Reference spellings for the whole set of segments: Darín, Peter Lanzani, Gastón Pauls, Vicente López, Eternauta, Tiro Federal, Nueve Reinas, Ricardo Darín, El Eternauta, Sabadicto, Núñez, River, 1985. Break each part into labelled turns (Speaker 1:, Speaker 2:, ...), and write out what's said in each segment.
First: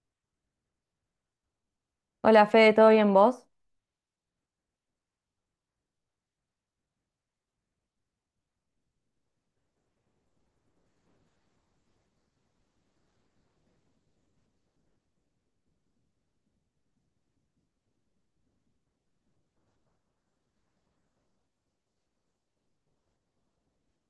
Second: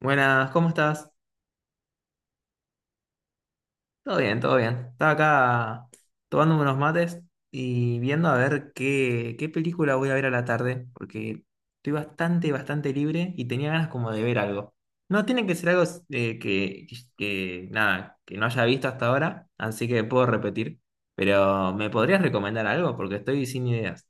Speaker 1: Buenas, ¿cómo estás?
Speaker 2: Hola Fede, ¿todo bien vos?
Speaker 1: Todo bien, todo bien. Estaba acá tomándome unos mates y viendo a ver qué película voy a ver a la tarde, porque estoy bastante, bastante libre y tenía ganas como de ver algo. No tiene que ser algo eh, que, que no haya visto hasta ahora, así que puedo repetir, pero ¿me podrías recomendar algo? Porque estoy sin ideas.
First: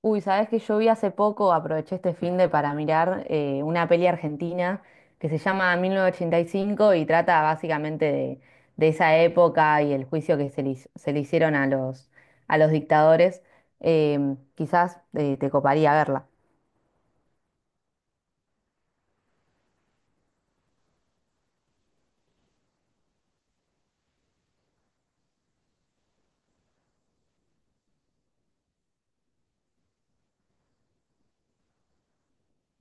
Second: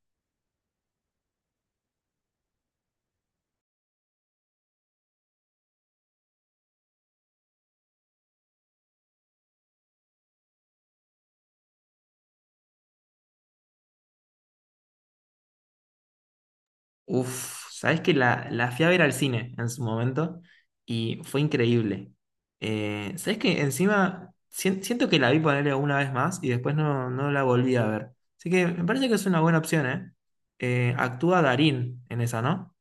Speaker 2: Uy, sabés que yo vi hace poco, aproveché este finde para mirar una peli argentina que se llama 1985 y trata básicamente de esa época y el juicio que se le hicieron a los dictadores. Quizás te coparía verla.
Speaker 1: Uf, sabes que la fui a ver al cine en su momento y fue increíble. Sabes que encima siento que la vi ponerle una vez más y después no la volví a ver. Así que me parece que es una buena opción, ¿eh? Actúa Darín en esa, ¿no?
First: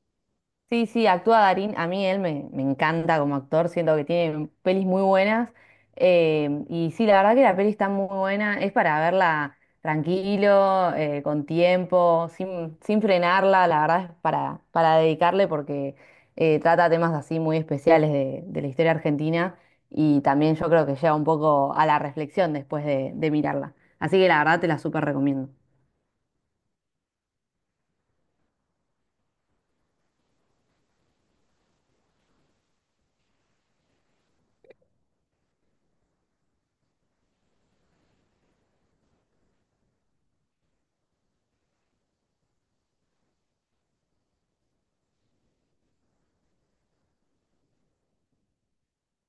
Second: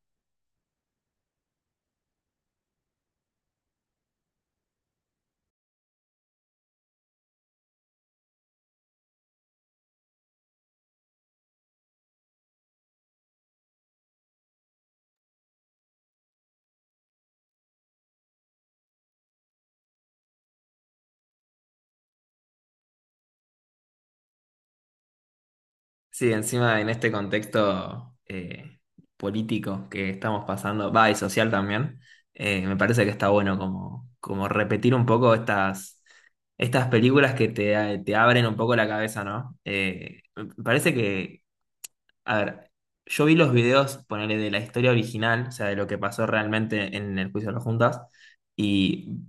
Speaker 2: Sí, sí, actúa Darín. A mí él me encanta como actor, siento que tiene pelis muy buenas. Y sí, la verdad que la peli está muy buena. Es para verla tranquilo, con tiempo, sin frenarla. La verdad es para dedicarle porque trata temas así muy especiales de la historia argentina. Y también yo creo que lleva un poco a la reflexión después de mirarla. Así que la verdad te la súper recomiendo.
Speaker 1: Sí, encima en este contexto político que estamos pasando, va, y social también. Me parece que está bueno como, como repetir un poco estas películas que te abren un poco la cabeza, ¿no? Me parece que, a ver, yo vi los videos, ponele, de la historia original, o sea, de lo que pasó realmente en el juicio de las juntas, y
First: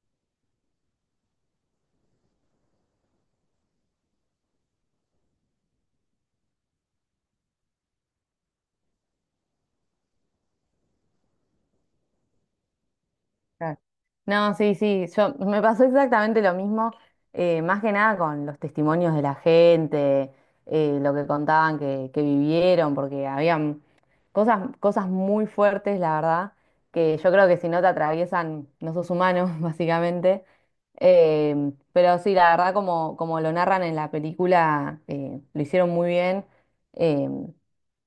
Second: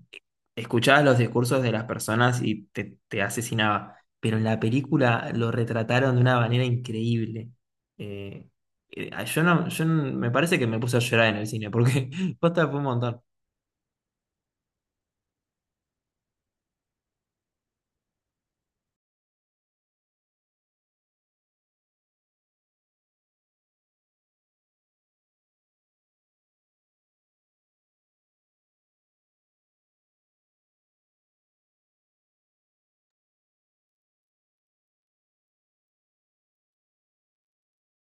Speaker 1: escuchabas los discursos de las personas y te asesinaba. Pero en la película lo retrataron de una manera increíble. Eh, yo no, yo no- me parece que me puse a llorar en el cine, porque posta fue un montón.
Speaker 2: Claro. No, sí, sí, yo me pasó exactamente lo mismo, más que nada con los testimonios de la gente, lo que contaban que vivieron, porque habían cosas muy fuertes, la verdad, que yo creo que si no te atraviesan, no sos humano, básicamente. Pero sí, la verdad, como lo narran en la película, lo hicieron muy bien. eh,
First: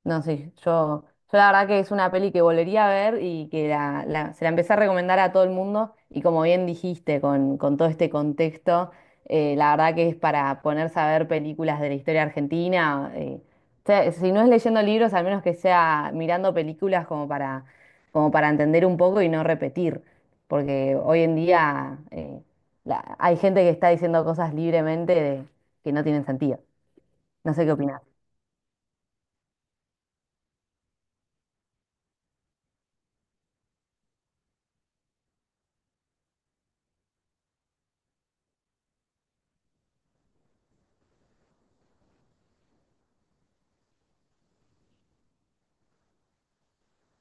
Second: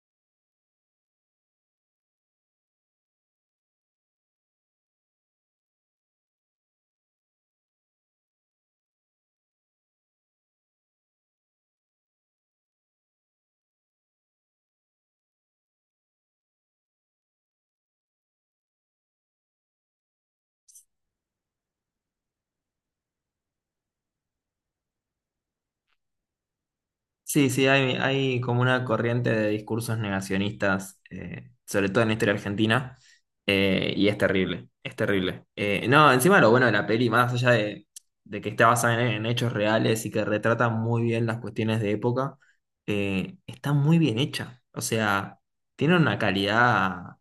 Speaker 2: no, sí, yo la verdad que es una peli que volvería a ver y que se la empecé a recomendar a todo el mundo y como bien dijiste, con todo este contexto, la verdad que es para ponerse a ver películas de la historia argentina. O sea, si no es leyendo libros, al menos que sea mirando películas como para entender un poco y no repetir, porque hoy en día hay gente que está diciendo cosas libremente que no tienen sentido.
Speaker 1: Sí,
Speaker 2: No sé
Speaker 1: sí,
Speaker 2: qué
Speaker 1: hay,
Speaker 2: opinas.
Speaker 1: hay como una corriente de discursos negacionistas, sobre todo en la historia argentina, y es terrible, es terrible. No, encima lo bueno de la peli, más allá de que está basada en hechos reales y que retrata muy bien las cuestiones de época, está muy bien hecha. O sea, tiene una calidad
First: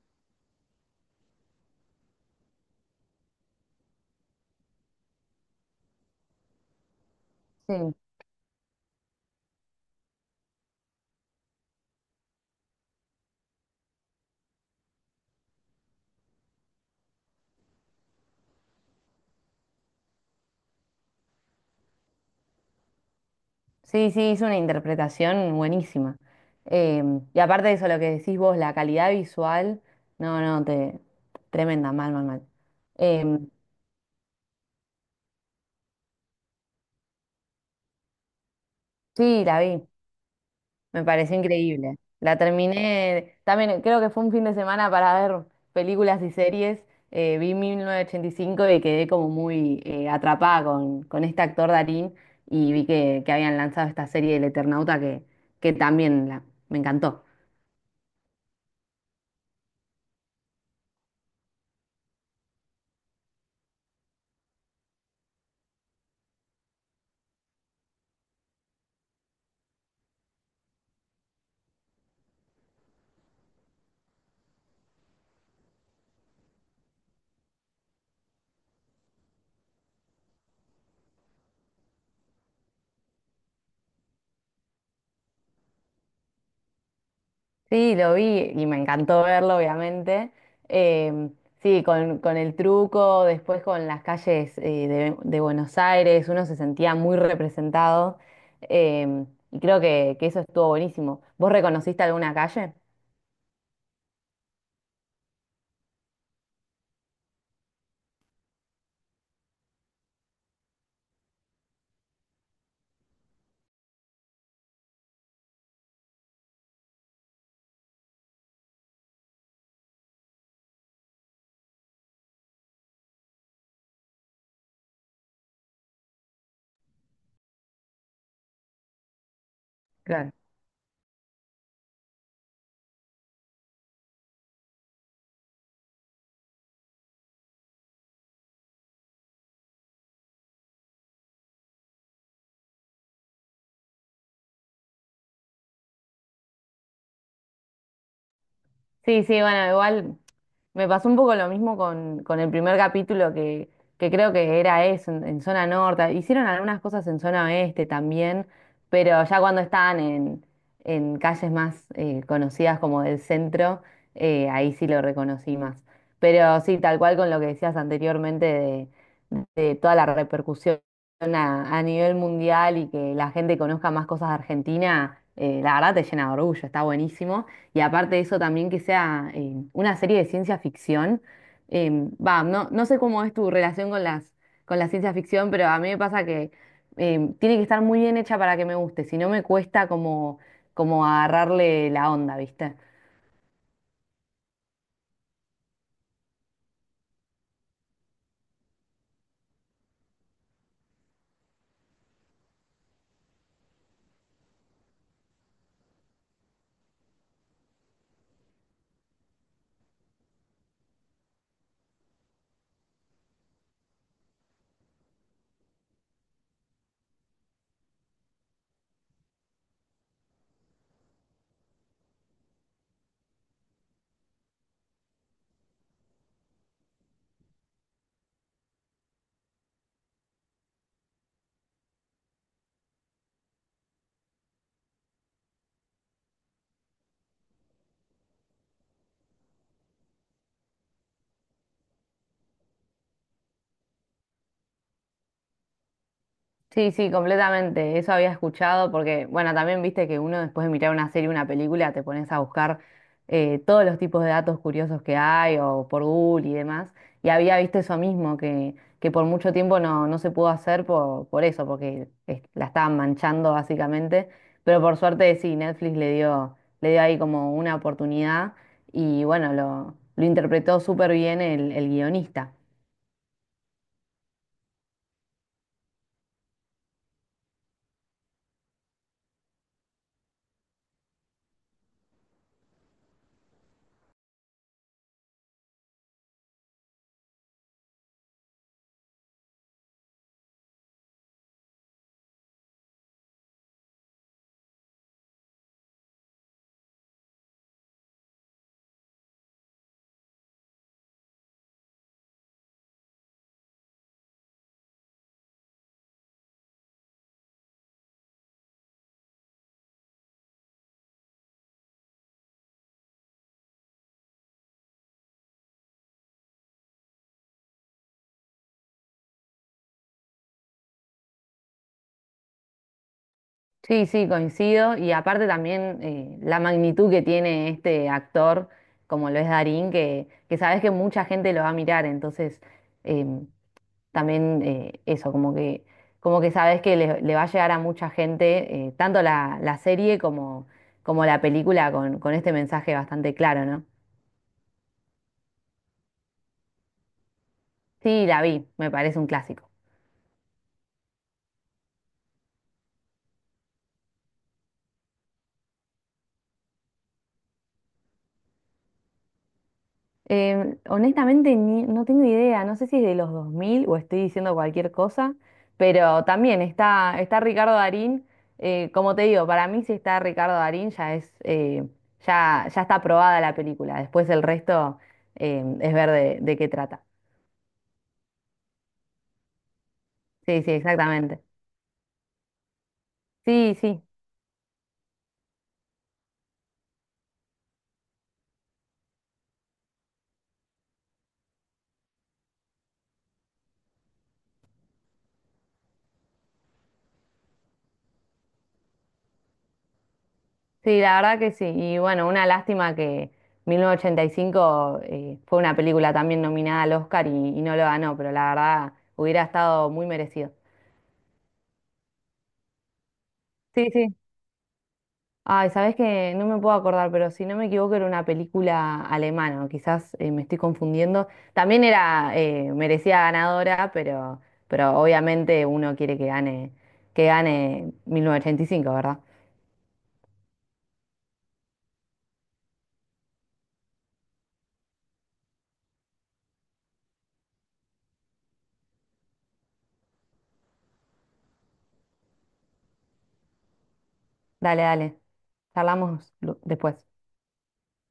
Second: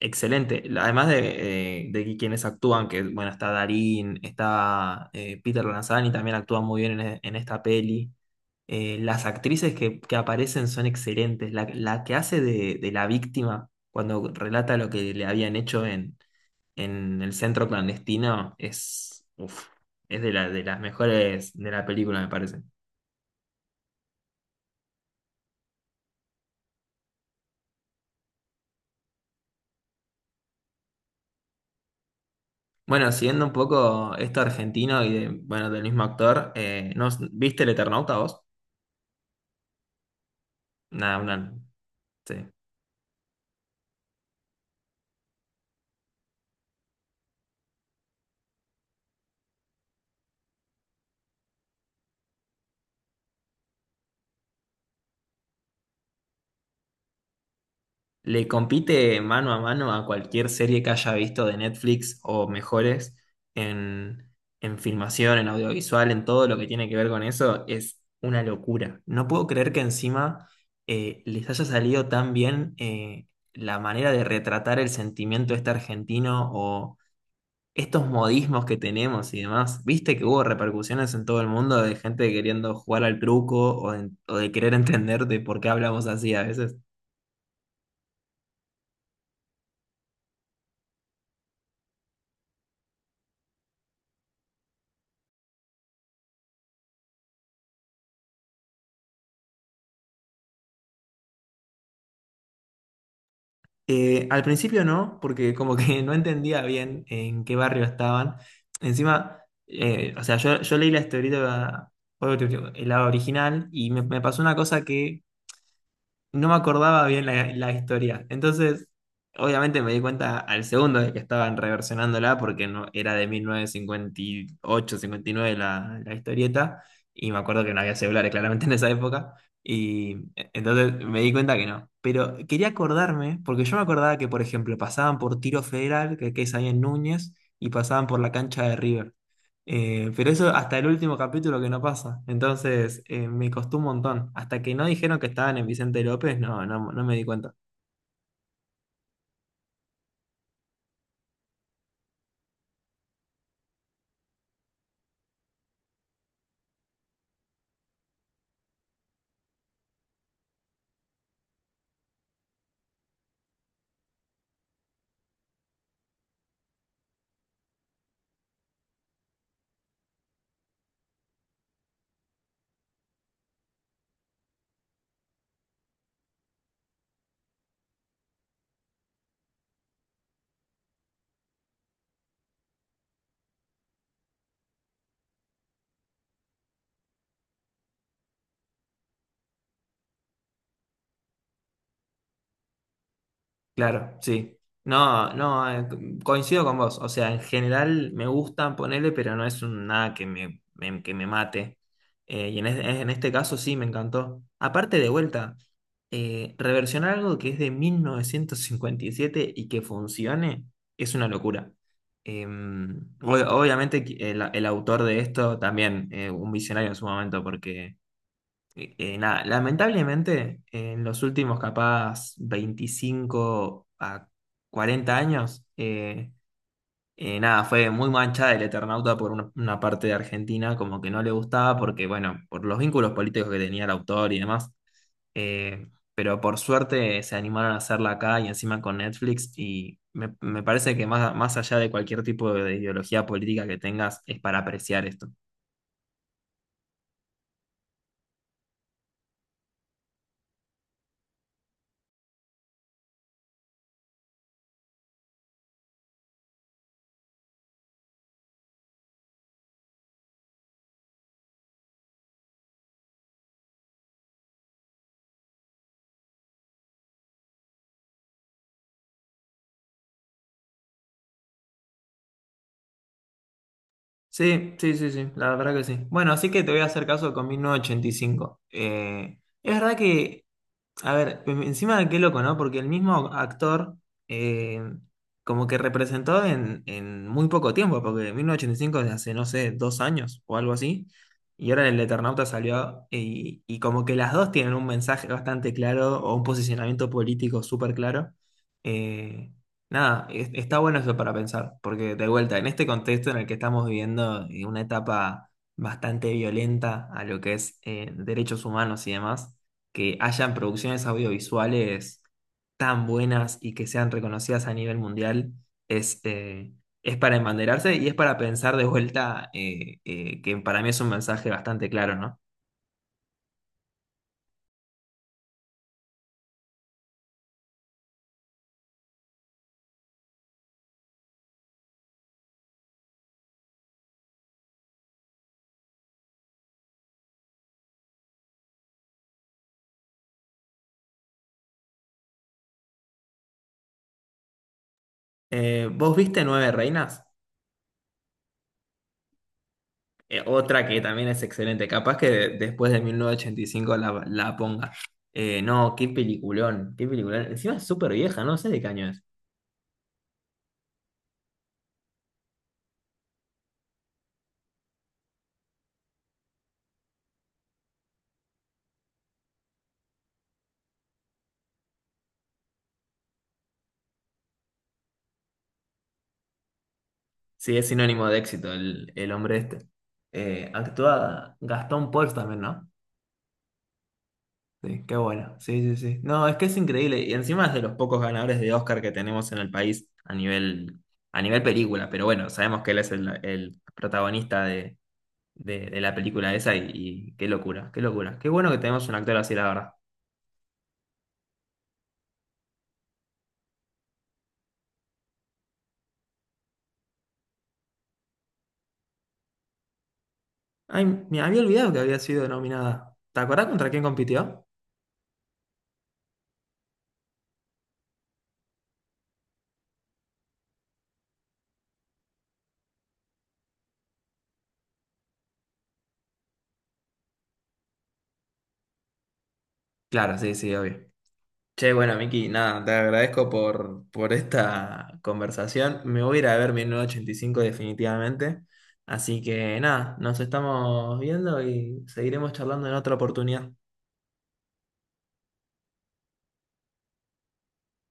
Speaker 1: excelente. Además de quienes actúan, que bueno, está Darín, está Peter Lanzani, también actúa muy bien en esta peli. Las actrices que aparecen son excelentes. La que hace de la víctima cuando relata lo que le habían hecho en el centro clandestino es, uf, es de las mejores de la película, me parece.
Speaker 2: Sí, sí, es una interpretación buenísima. Eh, y aparte de eso, lo que decís vos, la calidad visual, no, no, tremenda, mal, mal, mal.
Speaker 1: Bueno,
Speaker 2: Eh,
Speaker 1: siguiendo un poco esto argentino y bueno, del mismo actor, ¿no, ¿viste El Eternauta vos?
Speaker 2: sí, la vi, me
Speaker 1: Nada,
Speaker 2: pareció
Speaker 1: una,
Speaker 2: increíble.
Speaker 1: sí.
Speaker 2: La terminé, también creo que fue un fin de semana para ver películas y series. Vi 1985 y quedé como muy atrapada con este actor Darín y vi que habían lanzado esta serie del Eternauta que también me encantó.
Speaker 1: Le compite mano a mano a cualquier serie que haya visto de Netflix o mejores en, en filmación, en audiovisual, en todo lo que tiene que ver con eso. Es una locura. No puedo creer que encima les haya salido tan bien, la manera de retratar el sentimiento este argentino o estos modismos que tenemos y demás. Viste que hubo repercusiones en todo el mundo de gente queriendo jugar al truco o de querer entender de por qué hablamos así a veces.
Speaker 2: Sí, lo vi y me encantó verlo, obviamente. Eh, sí, con el truco, después con las calles de Buenos Aires, uno se sentía muy representado eh, y creo que eso estuvo buenísimo. ¿Vos reconociste alguna calle?
Speaker 1: Al principio no, porque como que no entendía bien en qué barrio estaban. Encima, o sea, yo leí la historieta, obviamente, el lado original, y me pasó una cosa que no me acordaba bien la historia. Entonces, obviamente me di cuenta al segundo de que estaban reversionándola porque no, era de 1950, 1958, 1959 la historieta, y me acuerdo que no había celulares claramente en esa época, y entonces me di cuenta que no. Pero quería acordarme porque yo me acordaba que, por ejemplo, pasaban por Tiro Federal, que es ahí en Núñez, y pasaban por la cancha de River. Pero eso hasta el último capítulo que no pasa. Entonces, me costó un montón. Hasta que no dijeron que estaban en Vicente López, no, no, no me di cuenta.
Speaker 2: Sí, sí, bueno, igual me pasó un poco lo mismo con el primer capítulo que creo que era eso, en zona norte. Hicieron algunas cosas en zona oeste también, pero ya cuando estaban en calles más conocidas como del centro, ahí sí lo reconocí más. Pero sí, tal cual con lo que decías anteriormente de toda la repercusión a nivel mundial y que la gente conozca más cosas de Argentina, la verdad te llena de orgullo, está buenísimo. Y aparte de eso también que sea una serie de ciencia ficción. Va, no sé cómo es tu relación con la ciencia ficción, pero a mí me pasa que tiene que estar muy bien hecha para que me guste, si no me cuesta como agarrarle la onda, ¿viste?
Speaker 1: Claro, sí. No, no, coincido con vos. O sea, en general me gustan ponerle, pero no es nada que que me mate. Y en este caso sí, me encantó. Aparte de vuelta, reversionar algo que es de 1957 y que funcione es una locura. Obviamente que el autor de esto también, un visionario en su momento. Nada, lamentablemente en los últimos capaz 25 a 40 años, nada, fue muy manchada el Eternauta por una parte de Argentina, como que no le gustaba porque, bueno, por los vínculos políticos que tenía el autor y demás. Eh, pero por suerte se animaron a hacerla acá y encima con Netflix, y me parece que más allá de cualquier tipo de ideología política que tengas, es para apreciar esto.
Speaker 2: Sí, sí, completamente. Eso había escuchado porque, bueno, también viste que uno después de mirar una serie, una película, te pones a buscar todos los tipos de datos curiosos que hay o por Google y demás. Y había visto eso mismo, que por mucho tiempo no se pudo hacer por eso, porque la estaban manchando básicamente. Pero por suerte sí, Netflix le dio ahí como una oportunidad y bueno, lo interpretó súper bien el guionista.
Speaker 1: Sí, sí, sí, sí, la verdad que sí. Bueno, así que te voy a hacer caso con 1985. Es verdad que, a ver, encima qué loco, ¿no? Porque el mismo actor, eh, como que representó en muy poco tiempo, porque 1985 es hace, no sé, 2 años o algo así, y ahora el Eternauta salió, y como que las dos tienen un mensaje bastante claro o un posicionamiento político súper claro. Eh, Nada, está bueno eso para pensar, porque de vuelta, en este contexto en el que estamos viviendo, una etapa bastante violenta a lo que es, derechos humanos y demás, que hayan producciones audiovisuales tan buenas y que sean reconocidas a nivel mundial es, eh, es para embanderarse, y es para pensar de vuelta, que para mí es un mensaje bastante claro, ¿no?
Speaker 2: Sí, sí, coincido. Y aparte también la magnitud que tiene este actor, como lo es Darín, que sabes que mucha gente lo va a mirar. Entonces, em, también eso, como que sabes que le va a llegar a mucha gente, tanto la serie como la película, con este mensaje bastante claro, ¿no?
Speaker 1: ¿Vos viste Nueve Reinas?
Speaker 2: Sí, la vi, me parece un clásico.
Speaker 1: Otra que también es excelente, capaz que después de 1985 la ponga. No, qué peliculón, qué peliculón. Encima es súper vieja, no sé de qué año es.
Speaker 2: Honestamente, no tengo idea, no sé si es de los 2000 o estoy diciendo cualquier cosa, pero también está Ricardo Darín. Como te digo, para mí si está Ricardo Darín ya es, ya está aprobada la película, después el resto es ver de qué trata.
Speaker 1: Sí, es sinónimo de éxito el hombre este.
Speaker 2: Sí, sí, exactamente.
Speaker 1: Actúa Gastón Pauls también, ¿no?
Speaker 2: Sí, sí,
Speaker 1: Sí, qué bueno. Sí, sí, sí. No, es que es increíble. Y encima es de los pocos ganadores de Oscar que tenemos en el país a nivel película. Pero bueno, sabemos que él es el protagonista de la película esa, y qué locura, qué locura. Qué bueno que tenemos un actor así, la verdad.
Speaker 2: sí, la verdad que sí. Y bueno, una lástima que 1985 fue una película también nominada al Oscar y no lo ganó, pero la verdad hubiera estado muy merecido.
Speaker 1: Ay, me había olvidado que había sido nominada. ¿Te acordás contra
Speaker 2: Sí,
Speaker 1: quién
Speaker 2: sí.
Speaker 1: compitió?
Speaker 2: Ay, sabes que no me puedo acordar, pero si no me equivoco era una película alemana, o quizás me estoy confundiendo. También era merecida ganadora, pero obviamente uno quiere que gane, 1985, ¿verdad?
Speaker 1: Claro, sí, sí, obvio. Che, bueno, Miki, nada, te agradezco por esta conversación. Me voy a ir a ver 1985 definitivamente. Así que nada, nos estamos viendo y seguiremos charlando en otra oportunidad.
Speaker 2: Dale, dale. Charlamos después.